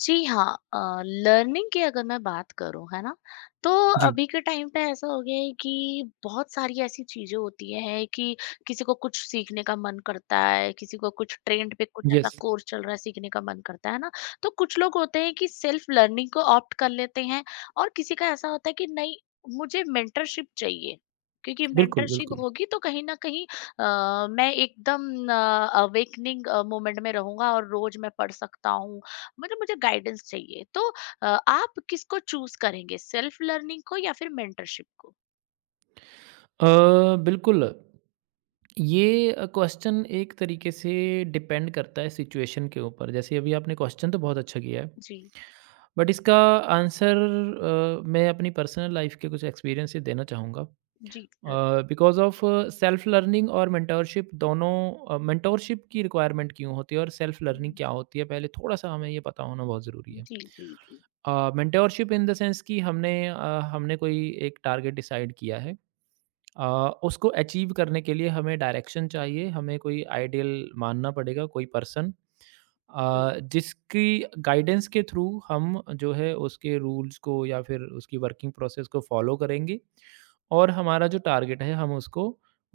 जी हाँ, अ, लर्निंग की अगर मैं बात करूँ, है ना? तो जी। अभी के टाइम पे ऐसा हो गया है कि बहुत सारी ऐसी चीज़ें होती हैं कि किसी को कुछ सीखने का मन करता है, किसी को कुछ ट्रेंड पे कुछ ऐसा यस। कोर्स चल रहा है, सीखने का मन करता है ना? तो कुछ लोग होते हैं कि सेल्फ लर्निंग को ऑप्ट कर लेते हैं और किसी का ऐसा होता है कि नहीं, मुझे मेंटरशिप चाहिए। क्योंकि बिल्कुल, मेंटरशिप बिल्कुल। होगी तो कहीं न कहीं मैं एकदम अवेकनिंग मोमेंट में रहूँगा और रोज़ मैं पढ़ सकता हूँ मतलब मुझे गाइडेंस चाहिए तो आप किसको चूज करेंगे सेल्फ लर्निंग को या फिर मेंटरशिप को? अ, बिल्कुल, ये क्वेश्चन एक तरीके से डिपेंड करता है सिचुएशन के ऊपर। जैसे अभी आपने क्वेश्चन तो बहुत अच्छा किया है, जी। बट इसका आंसर मैं अपनी पर्सनल लाइफ़ के कुछ एक्सपीरियंस से देना चाहूँगा। जी। जरूर। बिकॉज़ ऑफ सेल्फ़ लर्निंग और मेंटरशिप दोनों मेंटरशिप की रिक्वायरमेंट क्यों होती है और सेल्फ़ लर्निंग हम्म, क्या होती है, पहले थोड़ा-सा हमें ये पता होना बहुत ज़रूरी है। जी। जी जी मेंटरशिप इन द सेंस कि हमने कोई एक टारगेट डिसाइड किया है। अ, उसको अचीव करने के लिए हमें डायरेक्शन चाहिए, हमें कोई आइडियल मानना पड़ेगा, कोई पर्सन जी जिसकी गाइडेंस के थ्रू हम जो है उसके रूल्स को या फिर उसकी वर्किंग प्रोसेस को फॉलो करेंगे और हमारा जो टारगेट है हम उसको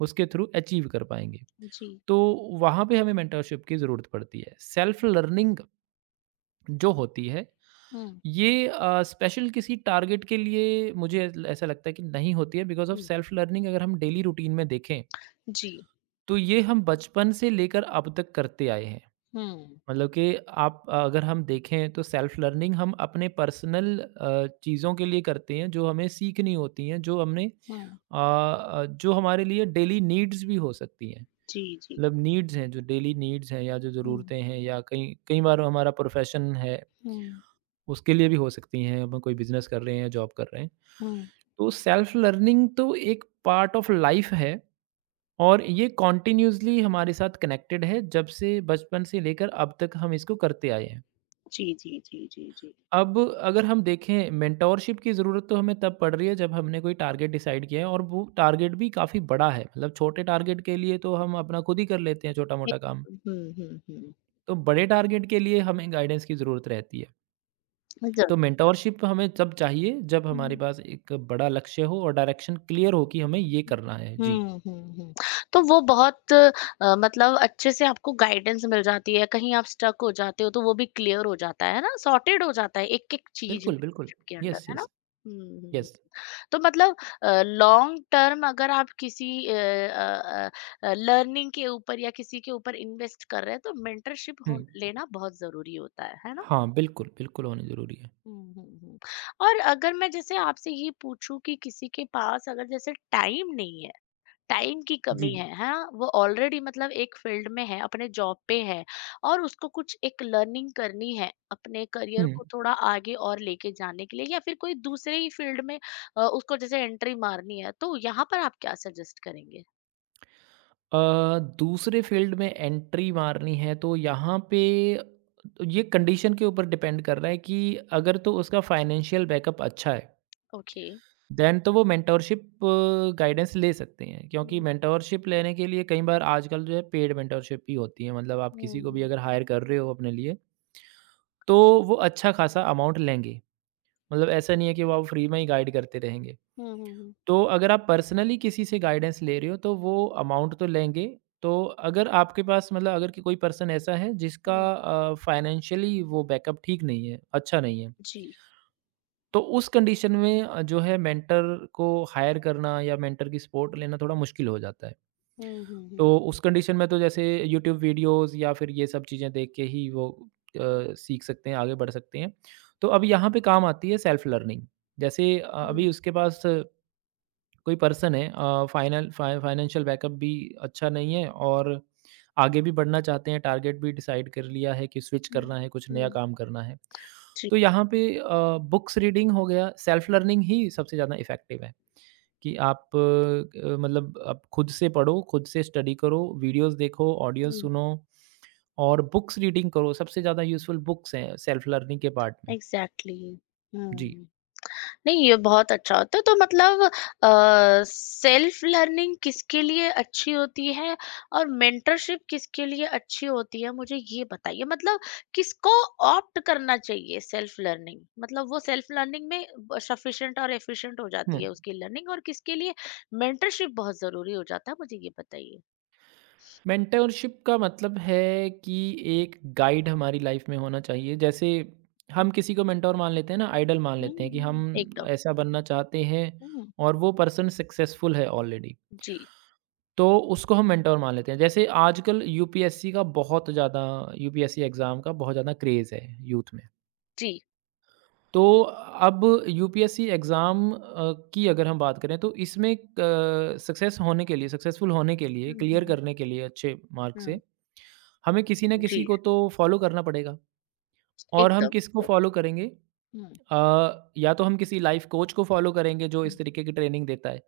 उसके थ्रू अचीव कर पाएंगे। जी। तो वहाँ पे हमें मेंटरशिप की ज़रूरत पड़ती है। सेल्फ लर्निंग जो होती है हम्म ये स्पेशल किसी टारगेट के लिए मुझे ऐसा लगता है कि नहीं होती है because of hmm, self learning अगर हम डेली रूटीन में देखें जी। तो ये हम बचपन से लेकर अब तक करते आए हैं। हम्म मतलब कि आप अगर हम देखें तो सेल्फ लर्निंग हम अपने पर्सनल चीज़ों के लिए करते हैं जो हमें सीखनी होती हैं, जो हम्म। जो हमारे लिए डेली नीड्स भी हो सकती हैं। जी। जी। मतलब नीड्स हैं जो डेली नीड्स हैं या जो हम्म ज़रूरतें हैं या कई कई बार हमारा प्रोफ़ेशन है, हम्म उसके लिए भी हो सकती हैं। हम कोई बिज़नेस कर रहे हैं, जॉब कर रहे हैं। हम्म। तो सेल्फ लर्निंग तो एक पार्ट ऑफ लाइफ़ है। और ये कॉन्टिन्यूअसली हमारे साथ कनेक्टेड है, जब से बचपन से लेकर अब तक हम इसको करते आए हैं। जी जी जी जी जी। अब अगर हम देखें मेंटोरशिप की ज़रूरत तो हमें तब पड़ रही है जब हमने कोई टारगेट डिसाइड किया है और वो टारगेट भी काफ़ी बड़ा है। मतलब छोटे टारगेट के लिए तो हम अपना खुद ही कर लेते हैं छोटा-मोटा काम। हम्म। तो बड़े टारगेट के लिए हमें गाइडेंस की ज़रूरत रहती है। तो मेंटोरशिप हमें तब चाहिए जब हमारे जरूर। पास एक बड़ा लक्ष्य हो और डायरेक्शन क्लियर हो कि हमें ये करना है। जी। हुँ, हुँ, हुँ। तो वो बहुत मतलब अच्छे से आपको गाइडेंस मिल जाती है, कहीं आप स्टक हो जाते हो तो वो भी क्लियर हो जाता है ना, सॉर्टेड हो जाता है एक-एक चीज़ बिल्कुल, बिल्कुल। मेंटरशिप के अंडर, यस, है ना? यस, हुँ, हुँ। यस। तो मतलब लॉन्ग टर्म अगर आप किसी लर्निंग के ऊपर या किसी के ऊपर इन्वेस्ट कर रहे हैं तो मेंटरशिप हुँ। हो लेना बहुत ज़रूरी होता है ना? हाँ, बिल्कुल, बिल्कुल होनी ज़रूरी है। हुँ, हुँ, हुँ। और अगर मैं जैसे आपसे ये पूछूँ कि किसी के पास अगर जैसे टाइम नहीं है, टाइम की जी। कमी है, हाँ, वो ऑलरेडी मतलब एक फील्ड में है, अपने जॉब पे है और उसको कुछ एक लर्निंग करनी है अपने करियर हुँ। को थोड़ा आगे और लेके जाने के लिए या फिर कोई दूसरे ही फील्ड में उसको जैसे एंट्री मारनी है, तो यहाँ पर आप क्या सजेस्ट करेंगे? दूसरे फ़ील्ड में एंट्री मारनी है तो यहाँ पे तो ये कंडीशन के ऊपर डिपेंड कर रहा है कि अगर तो उसका फ़ाइनेंशियल बैकअप अच्छा है, ओके। देन तो वो मेंटोरशिप गाइडेंस ले सकते हैं। क्योंकि हम्म मेंटोरशिप लेने के लिए कई बार आजकल जो है पेड मेंटोरशिप ही होती है। मतलब आप किसी को भी हम्म। अगर हायर कर रहे हो अपने लिए, तो वो अच्छा खासा अमाउंट लेंगे। मतलब ऐसा नहीं है कि ओके। वो आप फ्री में ही गाइड करते रहेंगे। हम्म हम्म तो अगर आप पर्सनली किसी से गाइडेंस ले रहे हो तो वो अमाउंट तो लेंगे। तो अगर आपके पास मतलब अगर कि कोई पर्सन ऐसा है जिसका हम्म, फाइनेंशियली वो बैकअप ठीक नहीं है, अच्छा नहीं है, जी। तो उस कंडीशन में जो है मेंटर को हायर करना या मेंटर की सपोर्ट लेना थोड़ा मुश्किल हो जाता है। हम्म हम्म हम्म तो उस कंडीशन में तो जैसे यूट्यूब वीडियोज़ या फिर ये सब चीज़ें देख के ही वो सीख सकते हैं, आगे बढ़ सकते हैं। तो अब यहाँ पे काम आती है सेल्फ लर्निंग। जैसे अभी हम्म उसके पास कोई पर्सन है फाइनल फाइ फाइनेंशियल बैकअप भी अच्छा नहीं है और आगे भी बढ़ना चाहते हैं, टारगेट भी डिसाइड कर लिया है कि स्विच हम्म, करना है, कुछ नया हम्म, काम करना है। जी। तो यहाँ पे बुक्स रीडिंग हो गया, सेल्फ लर्निंग ही सबसे ज़्यादा इफ़ेक्टिव है कि आप मतलब आप खुद से पढ़ो, खुद से स्टडी करो, वीडियोज़ देखो, ऑडियो हम्म। सुनो और बुक्स रीडिंग करो। सबसे ज़्यादा यूज़फुल बुक्स हैं सेल्फ लर्निंग के पार्ट में। एग्जैक्टली। जी। हम्म। नहीं, ये बहुत अच्छा होता है, तो मतलब सेल्फ लर्निंग किसके लिए अच्छी होती है और मेंटरशिप किसके लिए अच्छी होती है, मुझे ये बताइए? मतलब किसको ऑप्ट करना चाहिए सेल्फ लर्निंग? मतलब वो सेल्फ लर्निंग में ब सफिशिएंट और एफिशिएंट हो हुँ। जाती है उसकी लर्निंग और किसके लिए मेंटरशिप बहुत ज़रूरी हो जाता है, मुझे ये बताइए? मेंटरशिप का मतलब है कि एक गाइड हमारी लाइफ में होना चाहिए जैसे हुँ, हम किसी को मेंटोर मान लेते हैं ना आइडल मान हुँ, लेते हैं कि हम हुँ। एकदम। ऐसा बनना चाहते हैं हुँ। और वो पर्सन सक्सेसफुल है ऑलरेडी जी, तो उसको हम मेंटोर मान लेते हैं जैसे आजकल यूपीएससी का बहुत ज़्यादा यूपीएससी एग्ज़ाम का बहुत ज़्यादा क्रेज़ है यूथ में जी। तो अब यूपीएससी एग्ज़ाम की अगर हम बात करें तो इसमें सक्सेस होने के लिए सक्सेसफुल होने के लिए हुँ, हुँ, क्लियर हुँ, करने के लिए अच्छे मार्क्स हुँ। से हमें किसी ना किसी जी, को तो फॉलो करना पड़ेगा और एकदम, हम किसको एकदम। फॉलो करेंगे हुँ, या तो हम किसी लाइफ कोच को फॉलो करेंगे जो हुँ। इस तरीके की ट्रेनिंग देता है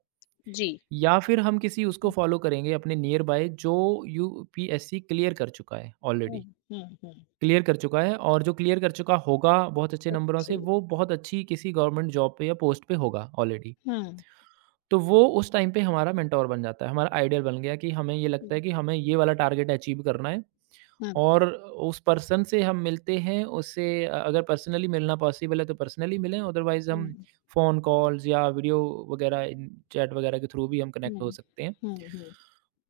जी। या फिर हम किसी उसको हुँ, फॉलो करेंगे अपने नियर बाय जो यूपीएससी क्लियर कर चुका है हुँ, ऑलरेडी हुँ, हुँ। क्लियर कर चुका है और जो क्लियर कर चुका होगा बहुत अच्छे नंबरों से ओके। वो बहुत अच्छी किसी गवर्नमेंट जॉब पे या पोस्ट पे होगा ऑलरेडी हुँ। तो वो उस टाइम पे हमारा मेंटोर बन जाता है हमारा आइडियल बन गया कि हमें ये हुँ, लगता है कि हमें ये वाला टारगेट अचीव करना है हुँ, और उस पर्सन से हम मिलते हैं, उससे अगर पर्सनली मिलना पॉसिबल है तो पर्सनली मिलें, अदरवाइज़ हम हुँ, फ़ोन कॉल्स या वीडियो वगैरह इन चैट वगैरह के थ्रू भी हम कनेक्ट हुँ, हो सकते हैं। हुँ, हुँ।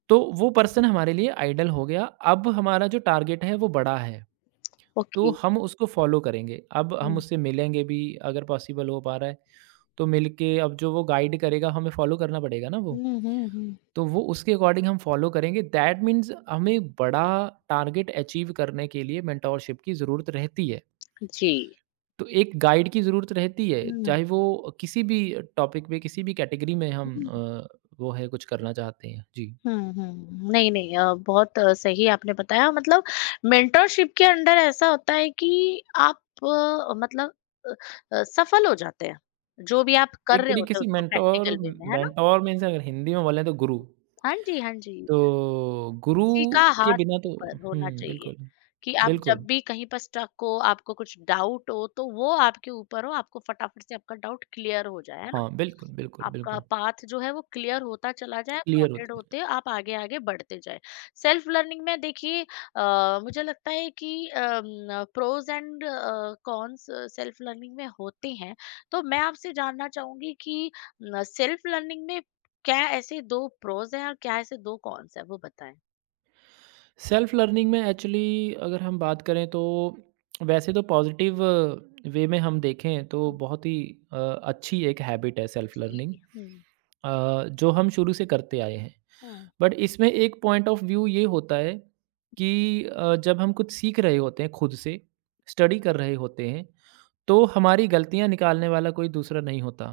तो वो पर्सन हमारे लिए आइडल हो गया, अब हमारा जो टारगेट है वो बड़ा है, ओके। तो हम उसको फ़ॉलो करेंगे। अब हम हुँ, उससे मिलेंगे भी अगर पॉसिबल हो पा रहा है, तो मिल के अब जो वो गाइड करेगा हमें फ़ॉलो करना पड़ेगा ना वो। हुँ, हुँ, हुँ। तो वो उसके अकॉर्डिंग हम फॉलो करेंगे। दैट मीन्स हमें बड़ा टारगेट अचीव करने के लिए मेंटोरशिप की ज़रूरत रहती है। जी। तो एक गाइड की ज़रूरत रहती है, हुँ, चाहे वो किसी भी टॉपिक पे, किसी भी कैटेगरी में हम वो है कुछ करना चाहते हैं। जी। हुँ, हुँ, हुँ। नहीं, नहीं बहुत सही आपने बताया, मतलब मेंटरशिप के अंडर ऐसा होता है कि आप मतलब अ सफल हो जाते हैं। जो भी आप कर एक रहे तरीके होते हैं से उसको मेंटोर प्रैक्टिकल वे में, है ना? मेंटोर मीन्स अगर हिंदी में बोले तो गुरु। हाँ जी, हाँ जी। तो गुरु किसी का के हाथ बिना तो ऊपर होना हुँ, चाहिए बिल्कुल, कि आप जब बिल्कुल। भी कहीं पर स्टक हो, आपको कुछ डाउट हो, तो वो आपके ऊपर हो, आपको फटाफट से आपका डाउट क्लियर हो जाए, है ना? हाँ, बिल्कुल, बिल्कुल, आपका बिल्कुल। पाथ जो है वो क्लियर होता चला जाए, क्लियर सॉर्टेड होता है। होते आप आगे आगे बढ़ते जाए। सेल्फ लर्निंग में देखिए, मुझे लगता है कि pros and cons self learning में होते हैं, तो मैं आपसे जानना चाहूंगी कि सेल्फ लर्निंग में क्या ऐसे दो प्रोज हैं और क्या ऐसे दो कॉन्स है, वो बताएं? सेल्फ लर्निंग में एक्चुअली अगर हम बात करें तो वैसे तो पॉजिटिव वे में हम देखें तो बहुत ही अच्छी एक हैबिट है सेल्फ लर्निंग जी, हुँ, जो हम शुरू से करते आए हैं हाँ। बट इसमें एक पॉइंट ऑफ व्यू ये होता है कि जब हम कुछ सीख रहे होते हैं खुद से स्टडी कर रहे होते हैं तो हमारी गलतियाँ निकालने वाला कोई दूसरा नहीं होता।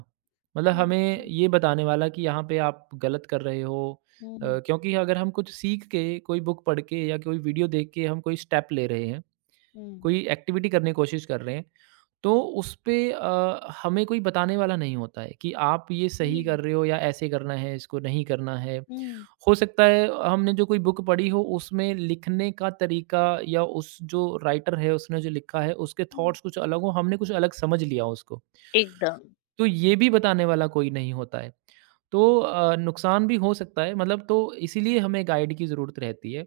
मतलब हुँ, हमें हुँ। ये बताने वाला कि यहाँ पे आप गलत कर रहे हो हुँ, हुँ। क्योंकि अगर हम कुछ सीख के, कोई बुक पढ़ के या कोई वीडियो देख के हम कोई स्टेप ले रहे हैं, कोई एक्टिविटी करने की कोशिश कर रहे हैं, तो उस पे हमें कोई बताने वाला नहीं होता है कि आप ये जी। सही कर रहे हो या ऐसे करना है, इसको नहीं करना है। हुँ। हो सकता है हमने जो कोई बुक पढ़ी हो उसमें लिखने का तरीका या उस जो राइटर है उसने जो लिखा है उसके हुँ। थॉट्स कुछ अलग हो, हमने कुछ अलग समझ लिया उसको। एकदम। तो ये भी बताने वाला कोई नहीं होता है। तो नुकसान भी हो सकता है मतलब तो इसीलिए हमें गाइड की ज़रूरत रहती है।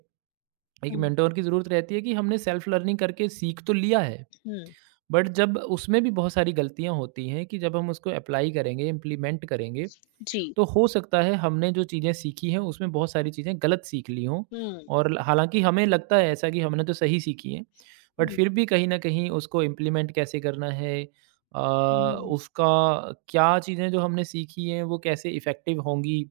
एक हुँ, मेंटर की ज़रूरत रहती है कि हमने सेल्फ लर्निंग करके सीख तो लिया है। हुँ, बट जब उसमें भी बहुत सारी गलतियाँ होती हैं कि जब हम उसको अप्लाई करेंगे, इम्प्लीमेंट करेंगे, जी। तो हो सकता है हमने जो चीज़ें सीखी हैं, उसमें बहुत सारी चीज़ें गलत सीख ली हों हुँ, और हालाँकि हमें लगता है ऐसा कि हमने तो सही सीखी हैं, बट हुँ, फिर भी कहीं न कहीं उसको इम्प्लीमेंट कैसे करना है अ, हुँ, उसका क्या चीज़ें जो हमने सीखी हैं, वो कैसे इफ़ेक्टिव होंगी,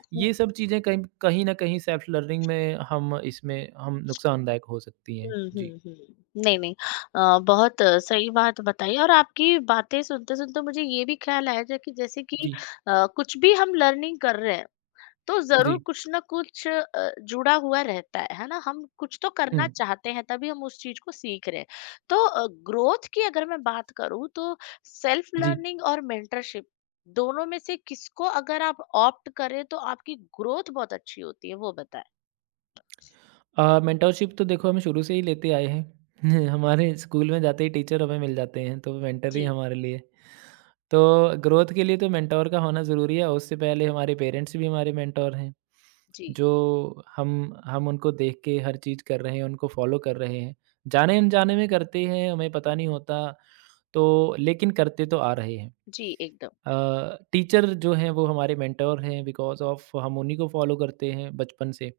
हुँ, ये सब चीज़ें कहीं कहीं न कहीं सेल्फ लर्निंग में हम इसमें हम नुकसानदायक हो सकती हैं। हुँ, जी। हुँ, हुँ। नहीं, नहीं बहुत सही बात बताई, और आपकी बातें सुनते-सुनते मुझे ये भी ख्याल आया, जो कि जैसे कि जी। कुछ भी हम लर्निंग कर रहे हैं तो ज़रूर जी। कुछ ना कुछ जुड़ा हुआ रहता है ना? हम कुछ तो हुँ। करना चाहते हैं, तभी हम उस चीज़ को सीख रहे हैं। तो ग्रोथ की अगर मैं बात करूँ, तो सेल्फ जी। लर्निंग और मेंटरशिप दोनों में से किसको अगर आप ऑप्ट करें तो आपकी ग्रोथ बहुत अच्छी होती है, वो बताएँ? मेंटोरशिप तो देखो हम शुरू से ही लेते आए हैं। हमारे स्कूल में जाते ही टीचर हमें मिल जाते हैं, तो वो मेंटर ही हैं जी, हमारे लिए। तो ग्रोथ के लिए तो मेंटोर का होना ज़रूरी है और उससे पहले हमारे पेरेंट्स भी हमारे मेंटोर हैं, जी, जो हम हम उनको देख के हर चीज़ कर रहे हैं, उनको फॉलो कर रहे हैं। जाने-अनजाने में करते हैं, हमें पता नहीं होता, तो लेकिन करते तो आ रहे हैं। जी, एकदम। टीचर जो हैं वो हमारे मेंटोर हैं बिकॉज़ ऑफ़ हम उन्हीं को फॉलो करते हैं बचपन से।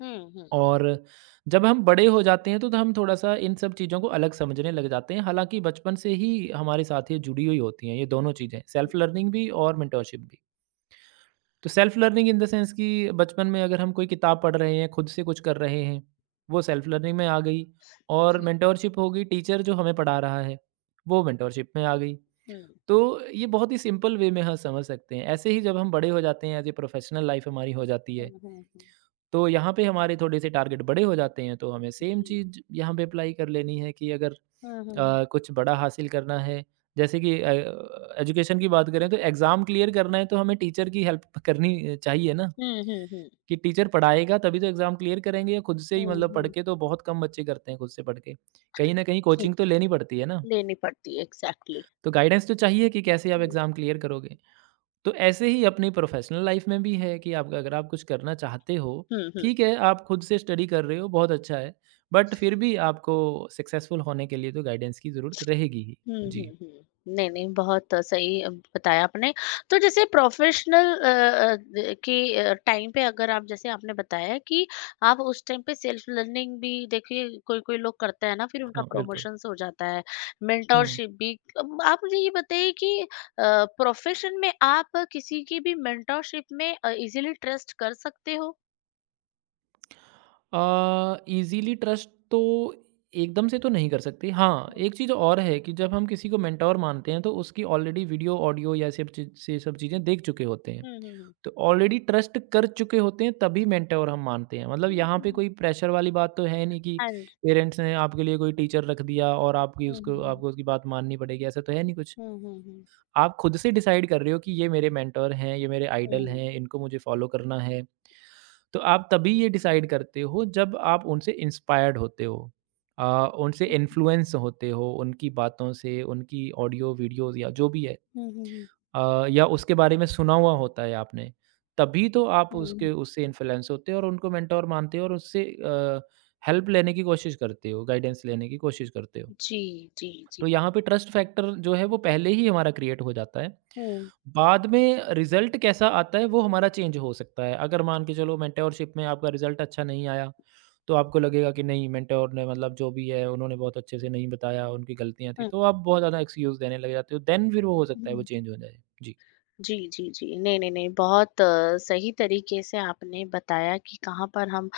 हुँ, हुँ, और जब हम बड़े हो जाते हैं तो हम थोड़ा-सा इन सब चीज़ों को अलग समझने लग जाते हैं, हालाँकि बचपन से ही हमारे साथ ये जुड़ी हुई होती हैं ये दोनों चीज़ें, सेल्फ लर्निंग भी और मेंटरशिप भी। तो self learning in the sense कि बचपन में अगर हम कोई किताब पढ़ रहे हैं, खुद से कुछ कर रहे हैं, वो सेल्फ लर्निंग में आ गई और जी, मेंटरशिप हो गई टीचर जो हमें पढ़ा रहा है, वो मेंटरशिप में आ गई। हुँ, तो ये बहुत ही सिंपल वे में हाँ, समझ सकते हैं। ऐसे ही जब हम बड़े हो जाते हैं एज़ ए प्रोफ़ेशनल लाइफ़ हमारी हो जाती है, हुँ, हुँ, हुँ, तो यहाँ पे हमारे थोड़े से टारगेट बड़े हो जाते हैं तो हमें सेम जी, चीज़ यहाँ पे अप्लाई कर लेनी है कि अगर हुँ, हुँ, कुछ बड़ा हासिल करना है। जैसे कि एजुकेशन की बात करें तो एग्ज़ाम क्लियर करना है तो हमें टीचर की हेल्प करनी चाहिए ना। हुँ, हुँ, हुँ, कि टीचर पढ़ाएगा तभी तो एग्ज़ाम क्लियर करेंगे, या खुद से ही हुँ, मतलब पढ़ हुँ, के तो बहुत कम बच्चे करते हैं खुद से पढ़ के। कहीं ना कहीं जी, कोचिंग तो लेनी पड़ती है ना। लेनी पड़ती है, एग्ज़ैक्टली। तो गाइडेंस तो चाहिए कि कैसे आप हुँ, एग्ज़ाम क्लियर करोगे। तो ऐसे ही अपनी प्रोफेशनल लाइफ में भी है कि आप, अगर आप कुछ करना चाहते हो, हुँ, हुँ। ठीक है, आप खुद से स्टडी कर रहे हो, बहुत अच्छा है। बट फिर भी आपको सक्सेसफुल होने के लिए तो गाइडेंस की ज़रूरत रहेगी ही। हुँ, हुँ, जी, हुँ। नहीं, नहीं, बहुत सही बताया आपने। तो जैसे प्रोफ़ेशनल टाइम पे, अगर आप जैसे आपने बताया कि आप उस टाइम पे सेल्फ लर्निंग भी देखिए, कोई-कोई लोग करते हैं ना, फिर उनका हाँ, बिल्कुल। प्रमोशंस हो जाता है, हुँ। मेंटोरशिप भी। अब आप मुझे ये बताइए कि प्रोफ़ेशन में आप किसी की भी मेंटोरशिप में ईज़िली ट्रस्ट कर सकते हो? ईज़िली ट्रस्ट तो एकदम से तो नहीं कर सकते। हाँ, हुँ, एक चीज़ और है कि जब हम किसी को मेंटर मानते हैं, तो उसकी ऑलरेडी वीडियो, ऑडियो या सब चीज़ से सब चीज़ें देख चुके होते हैं। हुँ, हुँ, हुँ। तो ऑलरेडी ट्रस्ट कर चुके होते हैं तभी मेंटोर हम मानते हैं। मतलब हुँ, यहाँ पे हुँ। कोई प्रेशर वाली बात तो है नहीं कि हाँ जी। पेरेंट्स ने आपके लिए कोई टीचर रख दिया और आपकी हुँ, उसको हुँ, हुँ। आपको उसकी बात माननी पड़ेगी, ऐसा तो है नहीं कुछ। हुँ, हुँ, हुँ। आप खुद से डिसाइड कर रहे हो कि ये मेरे मेंटोर हैं, ये मेरे आइडल हुँ। हैं, इनको मुझे फॉलो करना है। तो आप तभी ये डिसाइड करते हो जब आप उनसे इंस्पायर्ड होते हो। उनसे हुँ, हुँ। इन्फ्लुएंस होते हो उनकी बातों से, उनकी ऑडियो वीडियोस या जो भी है, हुँ, हुँ, हुँ। या उसके बारे में सुना हुआ होता है आपने। तभी तो आप उसके हुँ। उससे इन्फ्लुएंस होते हो और उनको मेंटर मानते हो और उससे हेल्प लेने की कोशिश करते हो, गाइडेंस लेने की कोशिश करते हो। जी, जी, जी। तो यहाँ पे ट्रस्ट फैक्टर जो है वो पहले ही हमारा क्रिएट हो जाता है। हुँ, बाद में रिज़ल्ट कैसा आता है वो हमारा चेंज हो सकता है। अगर मान के चलो मेंटरशिप में आपका रिज़ल्ट अच्छा नहीं आया, तो आपको लगेगा कि नहीं मेंटर ने मतलब जो भी है उन्होंने बहुत अच्छे से नहीं बताया, उनकी गलतियाँ थी, हुँ। तो आप बहुत ज़्यादा एक्सक्यूज़ देने लग जाते हो। देन फिर वो हो सकता है वो चेंज हो जाए। जी। जी, जी, जी। नहीं, नहीं, नहीं, बहुत सही तरीके से आपने बताया कि कहाँ पर हम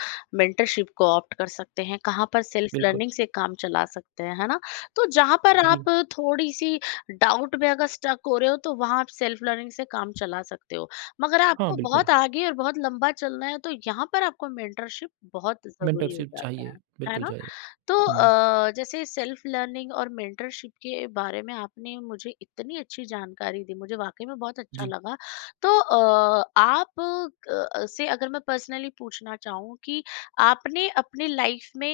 मेंटरशिप को ऑप्ट कर सकते हैं, कहाँ पर सेल्फ बिल्कुल, लर्निंग से काम चला सकते हैं, है ना? तो जहाँ पर आप जी। थोड़ी-सी डाउट में अगर स्टक हो रहे हो तो वहाँ आप सेल्फ लर्निंग से काम चला सकते हो। मगर हाँ, आपको बिल्कुल, बहुत आगे और बहुत लंबा चलना है, तो यहाँ पर आपको मेंटरशिप बहुत ज़रूरी हो मेंटरशिप जाता चाहिए, है बिल्कुल ना? चाहिए। तो हुँ, जैसे सेल्फ लर्निंग और मेंटरशिप के बारे में आपने मुझे इतनी अच्छी जानकारी दी, मुझे वाकई में बहुत अच्छा जी, लगा। तो आप से अगर मैं पर्सनली पूछना चाहूँ कि आपने अपनी लाइफ में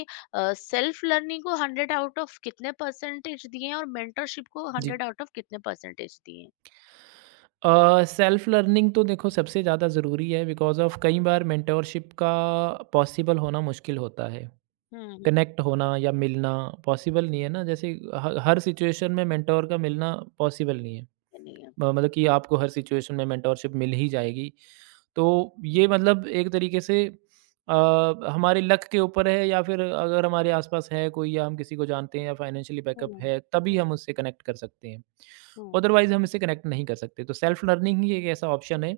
सेल्फ लर्निंग को हंड्रेड आउट ऑफ कितने परसेंटेज दिए हैं और मेंटरशिप को जी। हंड्रेड आउट ऑफ कितने परसेंटेज दिए हैं? सेल्फ लर्निंग तो देखो सबसे ज़्यादा ज़रूरी है, बिकॉज़ ऑफ़ कई बार मेंटरशिप का पॉसिबल होना मुश्किल होता है। हम्म। कनेक्ट होना या मिलना पॉसिबल नहीं है ना, जैसे ह हर सिचुएशन में मेंटर का मिलना पॉसिबल नहीं है। यानी, म मतलब कि आपको हर सिचुएशन में मेंटोरशिप मिल ही जाएगी। तो ये मतलब एक तरीके से अ, हमारे लक के ऊपर है, या फिर अगर हमारे आस-पास है कोई या हम किसी को जानते हैं या फाइनेंशियली बैकअप हम्म। है, तभी हम उससे कनेक्ट कर सकते हैं। हम्म। अदरवाइज़ हम इससे कनेक्ट नहीं कर सकते। तो सेल्फ लर्निंग ही एक ऐसा ऑप्शन है,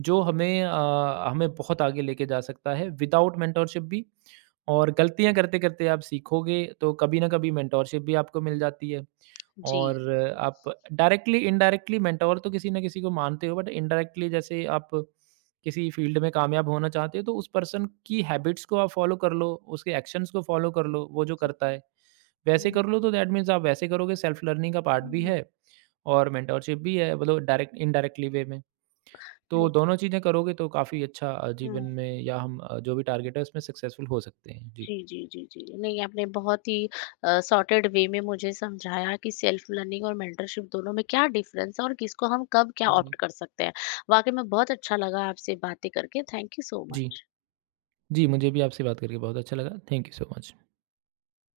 जो हमें बहुत आगे लेके जा सकता है विदाउट मेंटोरशिप भी। और गलतियाँ करते-करते आप सीखोगे, तो कभी ना कभी मेंटोरशिप भी आपको मिल जाती है। जी। और आप डायरेक्टली इनडायरेक्टली मेंटोर तो किसी ना किसी को मानते हो, बट इनडायरेक्टली जैसे आप किसी फील्ड में कामयाब होना चाहते हो तो उस पर्सन की हैबिट्स को आप फॉलो कर लो, उसके एक्शंस को फॉलो कर लो, वो जो करता है वैसे हम्म। कर लो, तो दैट मीन्स आप वैसे करोगे। सेल्फ लर्निंग का पार्ट भी हम्म। है और मेंटोरशिप भी है, मतलब डायरेक्ट इनडायरेक्टली वे में। तो दोनों चीज़ें करोगे तो काफ़ी अच्छा जीवन हम्म। में, या हम जो भी टारगेट है उसमें सक्सेसफुल हो सकते हैं जी। जी, जी, जी, जी। नहीं, आपने बहुत ही सॉर्टेड वे में मुझे समझाया कि सेल्फ लर्निंग और मेंटरशिप दोनों में क्या डिफरेंस है और किसको हम कब क्या जी, ऑप्ट कर सकते हैं। वाक़ई में बहुत अच्छा लगा आपसे बातें करके। थैंक यू सो जी, मच। जी, मुझे भी आपसे बात करके बहुत अच्छा लगा, थैंक यू सो मच।